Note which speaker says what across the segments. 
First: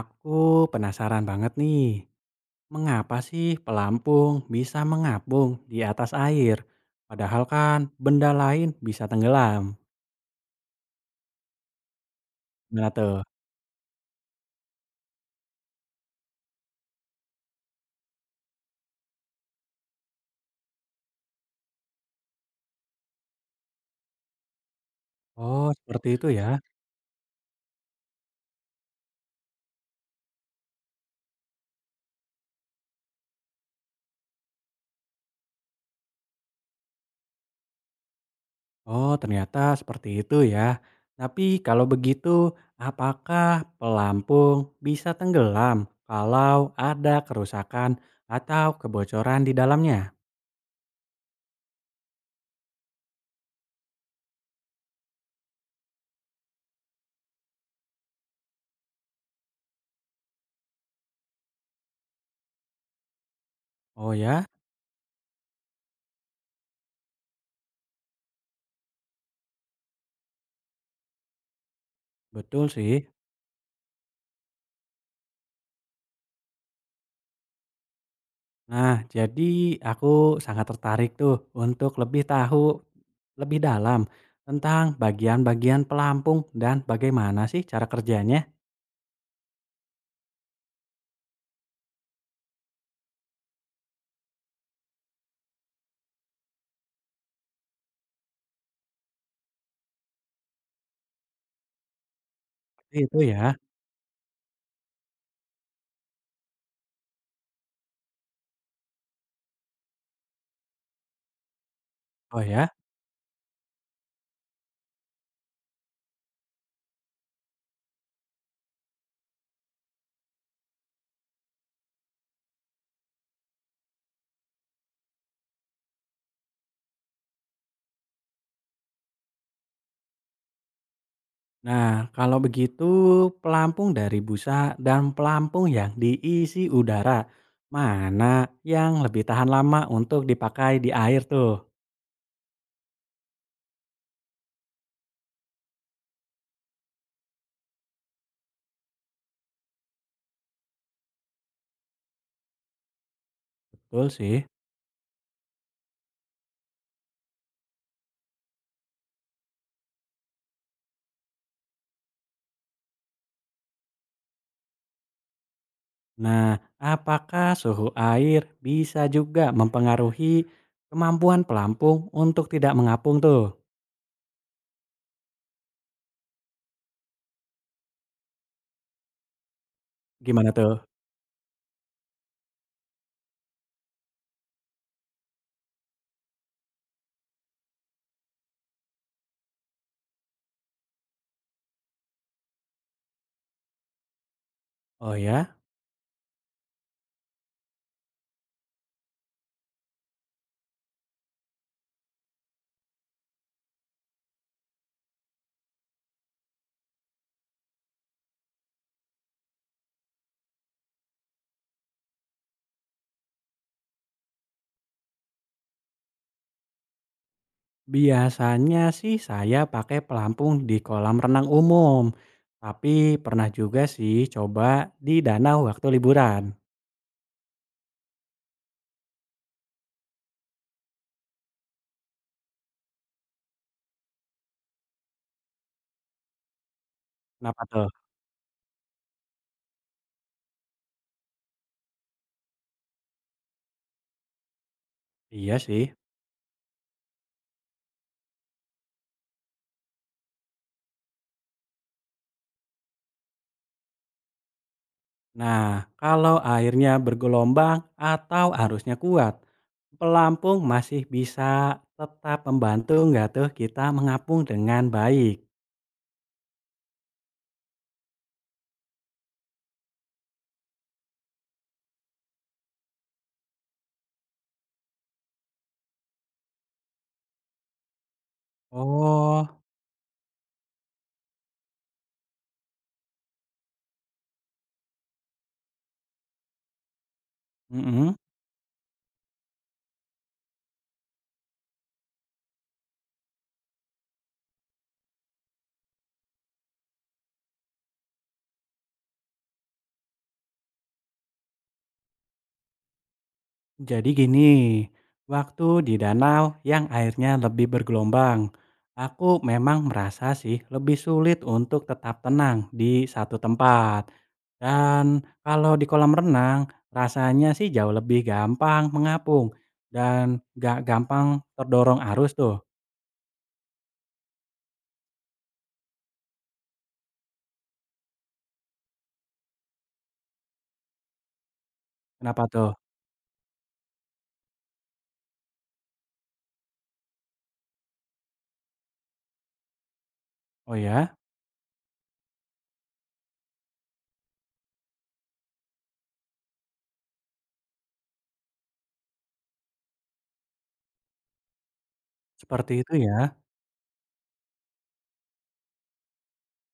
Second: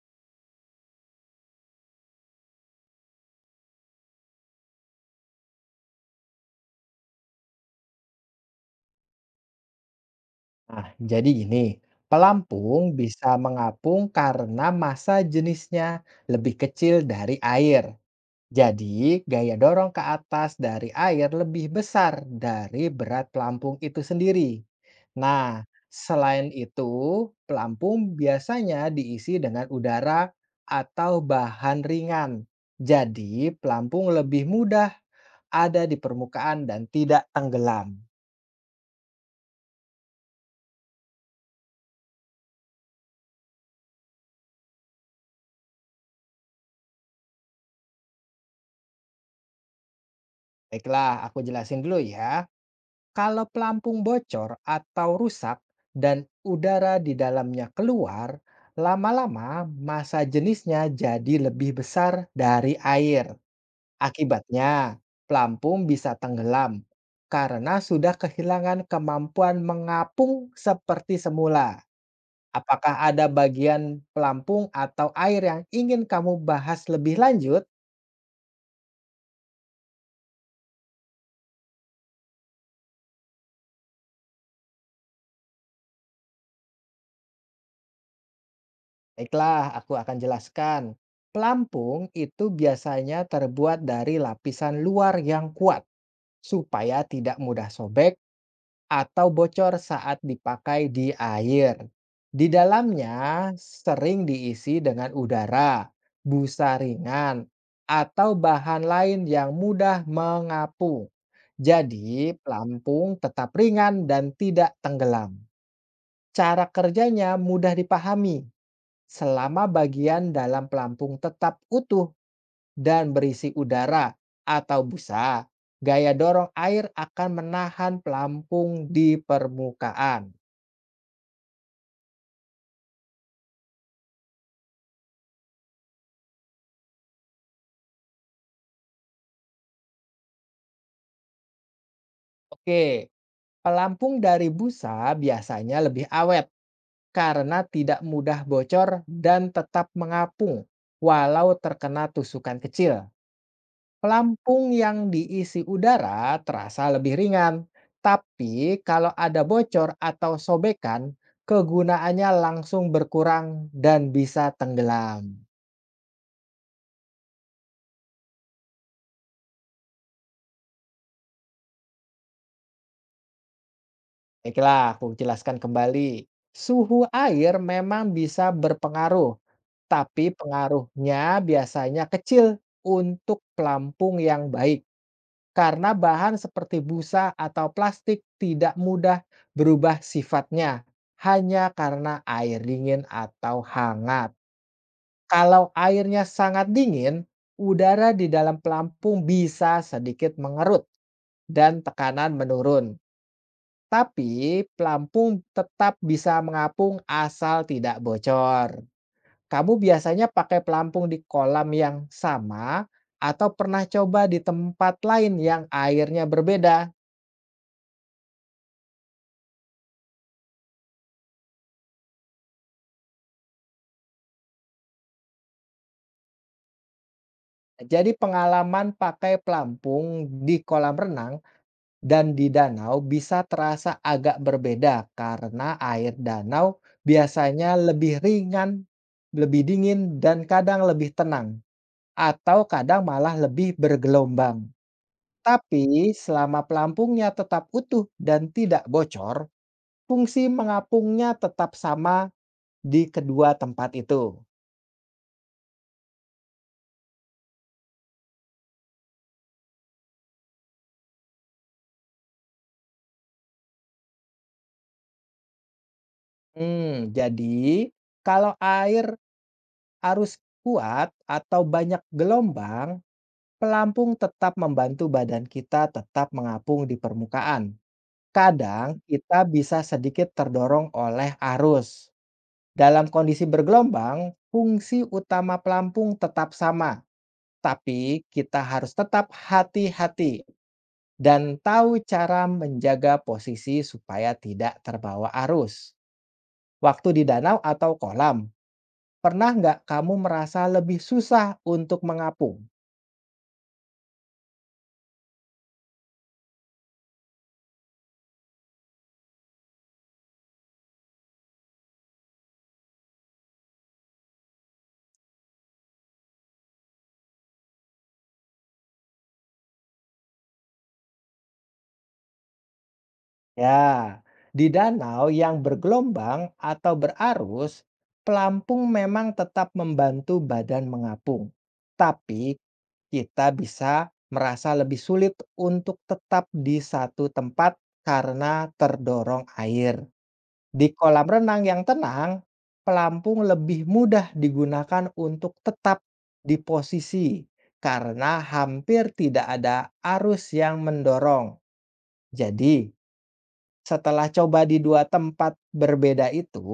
Speaker 1: Aku penasaran banget nih, mengapa sih pelampung bisa mengapung di atas air? Padahal kan benda lain bisa tenggelam.
Speaker 2: Nah, jadi gini, pelampung
Speaker 1: Gimana tuh?
Speaker 2: bisa mengapung karena massa jenisnya lebih kecil dari air. Jadi, gaya dorong ke atas dari air lebih besar dari berat pelampung itu sendiri. Nah,
Speaker 1: Oh, seperti itu ya.
Speaker 2: selain itu, pelampung biasanya diisi dengan udara atau bahan ringan. Jadi, pelampung lebih mudah ada di permukaan dan tidak tenggelam.
Speaker 1: Oh, ternyata seperti itu ya. Tapi kalau begitu, apakah pelampung bisa tenggelam kalau ada kerusakan atau kebocoran di dalamnya?
Speaker 2: Baiklah, aku jelasin dulu ya. Kalau pelampung bocor atau rusak dan udara di dalamnya keluar, lama-lama massa jenisnya jadi lebih besar dari air.
Speaker 1: Oh ya,
Speaker 2: Akibatnya, pelampung bisa tenggelam karena sudah kehilangan kemampuan mengapung seperti semula.
Speaker 1: betul sih.
Speaker 2: Apakah ada bagian pelampung atau air yang ingin kamu bahas lebih lanjut?
Speaker 1: Nah, jadi aku sangat tertarik tuh untuk lebih tahu lebih dalam tentang bagian-bagian pelampung dan bagaimana sih cara kerjanya.
Speaker 2: Baiklah, aku akan jelaskan. Pelampung itu biasanya terbuat dari lapisan luar yang kuat supaya tidak mudah sobek atau bocor saat dipakai di air. Di
Speaker 1: Seperti
Speaker 2: dalamnya
Speaker 1: itu ya.
Speaker 2: sering diisi dengan udara, busa ringan, atau bahan lain yang mudah mengapung. Jadi,
Speaker 1: Oh ya.
Speaker 2: pelampung tetap ringan dan tidak tenggelam. Cara kerjanya mudah dipahami selama bagian dalam pelampung tetap utuh dan berisi udara atau busa, gaya dorong air akan menahan pelampung di permukaan.
Speaker 1: Nah, kalau begitu pelampung dari busa dan pelampung yang diisi udara, mana yang lebih tahan lama untuk dipakai di air tuh?
Speaker 2: Oke, pelampung dari busa biasanya lebih awet karena tidak mudah bocor dan tetap mengapung walau terkena tusukan kecil.
Speaker 1: Betul sih.
Speaker 2: Pelampung yang diisi udara terasa lebih ringan, tapi kalau ada bocor atau sobekan, kegunaannya langsung berkurang dan bisa tenggelam.
Speaker 1: Nah, apakah suhu air bisa juga mempengaruhi kemampuan pelampung untuk tidak mengapung tuh?
Speaker 2: Baiklah, aku jelaskan kembali. Suhu air memang bisa berpengaruh, tapi
Speaker 1: Gimana tuh?
Speaker 2: pengaruhnya biasanya kecil untuk pelampung yang baik. Karena bahan seperti busa atau plastik tidak mudah berubah sifatnya, hanya karena air dingin atau hangat.
Speaker 1: Oh ya,
Speaker 2: Kalau airnya sangat dingin, udara di dalam pelampung bisa sedikit mengerut dan tekanan menurun. Tapi pelampung tetap bisa mengapung asal tidak bocor. Kamu biasanya pakai pelampung di kolam yang sama atau pernah coba di tempat lain yang airnya berbeda?
Speaker 1: biasanya sih saya pakai pelampung di kolam renang umum. Tapi pernah juga sih coba di danau waktu liburan.
Speaker 2: Jadi pengalaman pakai pelampung di kolam renang dan di danau bisa terasa agak berbeda karena air danau
Speaker 1: Kenapa
Speaker 2: biasanya
Speaker 1: tuh?
Speaker 2: lebih ringan, lebih dingin, dan kadang lebih tenang, atau kadang malah lebih bergelombang.
Speaker 1: Iya sih.
Speaker 2: Tapi selama pelampungnya tetap utuh dan tidak bocor, fungsi mengapungnya tetap sama di kedua tempat itu.
Speaker 1: Nah, kalau airnya bergelombang atau arusnya kuat, pelampung masih bisa tetap membantu nggak tuh kita mengapung dengan baik?
Speaker 2: Jadi, kalau air arus kuat atau banyak gelombang, pelampung tetap membantu badan kita tetap mengapung di permukaan. Kadang kita
Speaker 1: Oh,
Speaker 2: bisa sedikit terdorong oleh arus. Dalam kondisi bergelombang, fungsi utama pelampung tetap sama,
Speaker 1: mhm.
Speaker 2: tapi kita harus tetap hati-hati dan tahu cara menjaga posisi supaya tidak terbawa arus. Waktu di danau atau kolam, pernah nggak kamu merasa lebih susah untuk mengapung?
Speaker 1: Jadi gini, waktu di danau yang airnya lebih bergelombang, aku memang merasa sih lebih sulit untuk tetap tenang di satu tempat. Dan kalau di kolam renang, rasanya sih jauh lebih gampang mengapung dan gak gampang terdorong arus tuh.
Speaker 2: Ya, di danau yang bergelombang atau berarus, pelampung memang tetap membantu badan mengapung.
Speaker 1: Kenapa
Speaker 2: Tapi
Speaker 1: tuh?
Speaker 2: kita bisa merasa lebih sulit untuk tetap di satu tempat karena terdorong air.
Speaker 1: Oh
Speaker 2: Di
Speaker 1: ya,
Speaker 2: kolam renang yang tenang, pelampung lebih mudah digunakan untuk tetap di posisi karena hampir tidak ada arus yang mendorong.
Speaker 1: seperti
Speaker 2: Jadi,
Speaker 1: itu ya.
Speaker 2: setelah coba di 2 tempat berbeda itu,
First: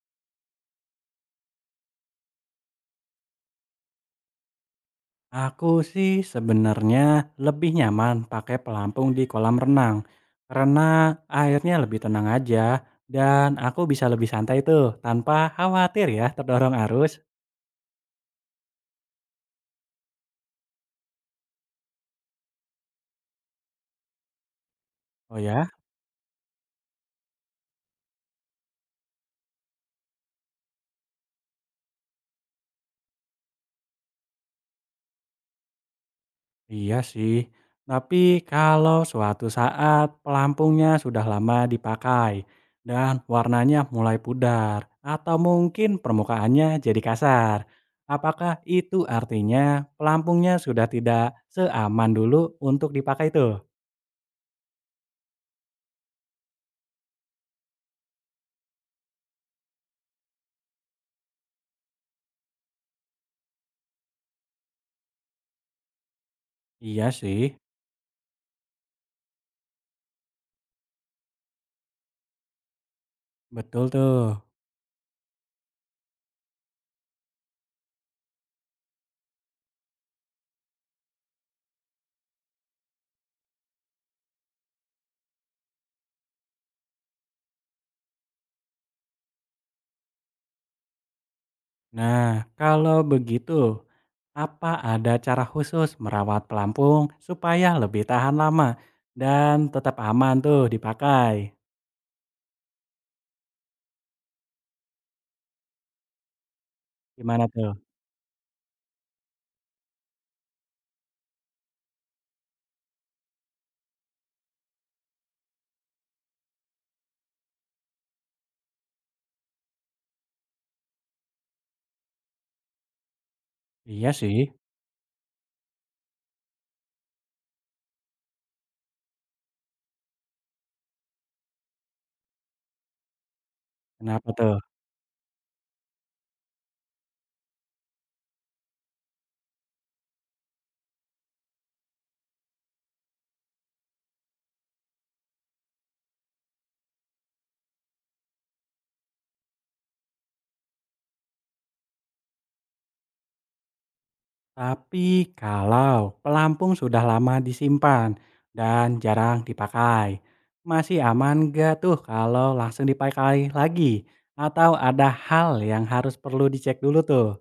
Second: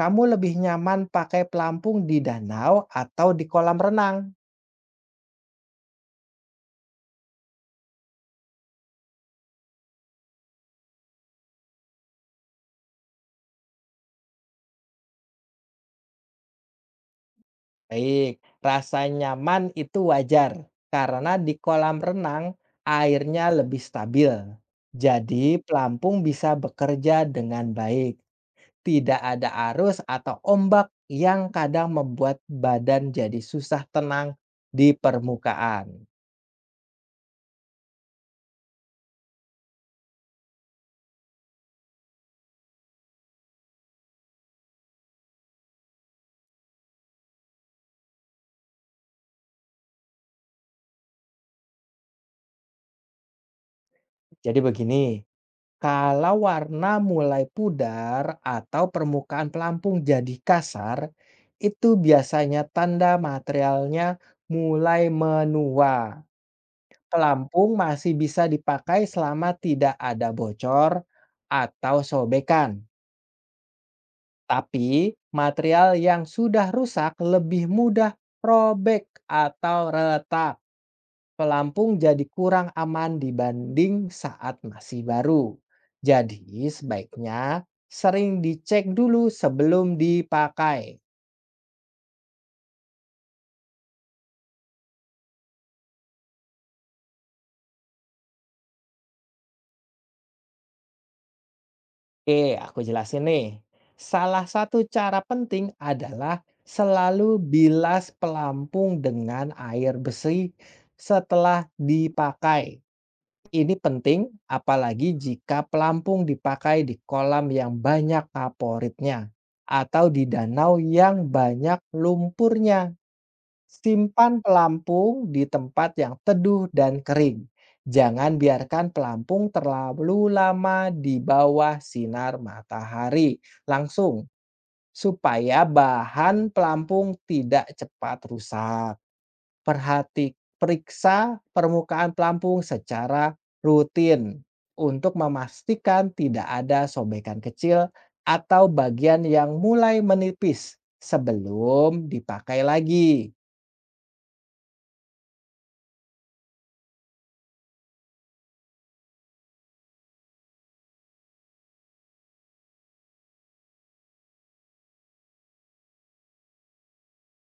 Speaker 2: kamu lebih nyaman pakai pelampung di danau atau di kolam renang?
Speaker 1: Aku sih sebenarnya lebih nyaman pakai pelampung di kolam renang karena airnya lebih tenang aja dan aku bisa lebih santai tuh tanpa khawatir ya terdorong arus.
Speaker 2: Baik, rasa nyaman itu wajar karena di kolam renang airnya lebih stabil.
Speaker 1: Oh
Speaker 2: Jadi
Speaker 1: ya,
Speaker 2: pelampung bisa bekerja dengan baik. Tidak ada arus atau ombak yang kadang membuat badan jadi susah tenang di permukaan.
Speaker 1: iya sih. Tapi kalau suatu saat pelampungnya sudah lama dipakai dan warnanya mulai pudar atau mungkin permukaannya jadi kasar. Apakah itu artinya pelampungnya sudah tidak seaman dulu untuk dipakai tuh?
Speaker 2: Jadi begini, kalau warna mulai pudar atau permukaan pelampung jadi kasar, itu biasanya tanda materialnya mulai menua.
Speaker 1: Iya sih,
Speaker 2: Pelampung masih bisa dipakai selama tidak ada bocor atau sobekan.
Speaker 1: betul tuh.
Speaker 2: Tapi material yang sudah rusak lebih mudah robek atau retak, pelampung jadi kurang aman dibanding saat masih baru. Jadi, sebaiknya sering dicek dulu sebelum dipakai.
Speaker 1: Nah, kalau begitu, apa ada cara khusus merawat pelampung supaya lebih tahan lama dan tetap aman tuh dipakai?
Speaker 2: Oke, aku jelasin nih. Salah satu cara penting adalah selalu
Speaker 1: Gimana tuh?
Speaker 2: bilas pelampung dengan air bersih setelah dipakai. Ini penting, apalagi jika pelampung dipakai di kolam yang banyak kaporitnya atau di danau yang banyak lumpurnya.
Speaker 1: Iya sih,
Speaker 2: Simpan pelampung di tempat yang teduh dan kering. Jangan biarkan pelampung terlalu lama di bawah sinar matahari langsung,
Speaker 1: kenapa tuh?
Speaker 2: supaya bahan pelampung tidak cepat rusak. Perhati periksa permukaan pelampung secara rutin untuk memastikan tidak ada sobekan kecil atau bagian yang mulai menipis sebelum dipakai lagi.
Speaker 1: Tapi kalau pelampung sudah lama disimpan dan jarang dipakai, masih aman nggak tuh kalau langsung dipakai lagi? Atau ada hal yang harus perlu dicek dulu tuh?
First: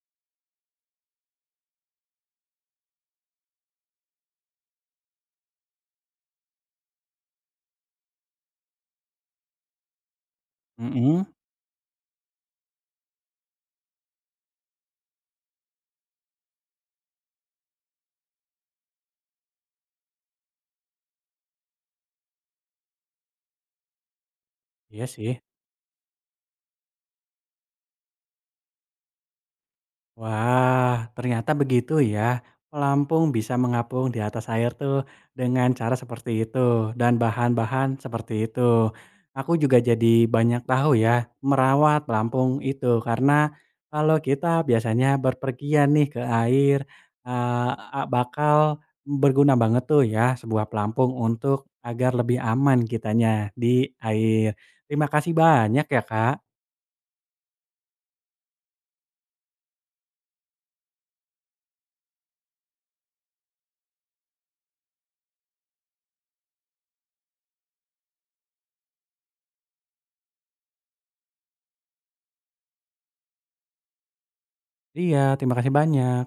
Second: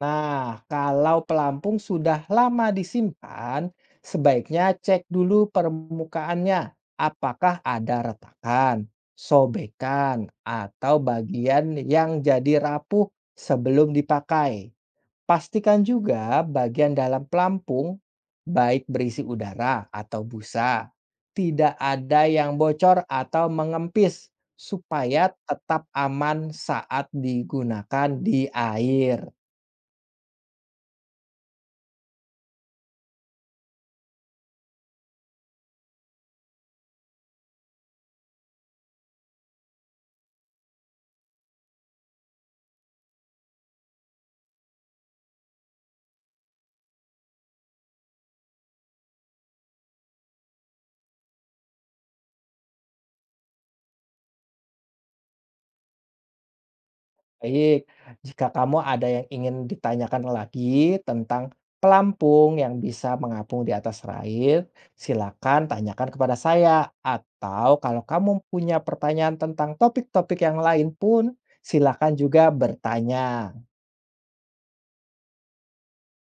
Speaker 2: Nah, kalau pelampung sudah lama disimpan, sebaiknya cek dulu permukaannya apakah ada retakan, sobekan, atau
Speaker 1: Mm-mm,
Speaker 2: bagian yang jadi rapuh sebelum dipakai. Pastikan juga bagian dalam pelampung, baik berisi udara atau busa, tidak ada yang bocor atau mengempis
Speaker 1: iya
Speaker 2: supaya
Speaker 1: sih.
Speaker 2: tetap aman saat digunakan di air.
Speaker 1: Wah, ternyata begitu ya. Pelampung bisa mengapung di atas air tuh dengan cara seperti itu dan bahan-bahan seperti itu. Aku juga jadi banyak tahu ya merawat pelampung itu karena kalau kita biasanya berpergian nih ke air eh, bakal berguna banget tuh ya sebuah pelampung untuk agar lebih aman kitanya di air. Terima kasih banyak ya, Kak.
Speaker 2: Baik, jika kamu ada yang ingin ditanyakan lagi tentang pelampung yang bisa mengapung di atas air, silakan tanyakan kepada saya. Atau kalau kamu punya pertanyaan tentang topik-topik yang lain pun, silakan juga bertanya.
Speaker 1: Iya, terima kasih banyak.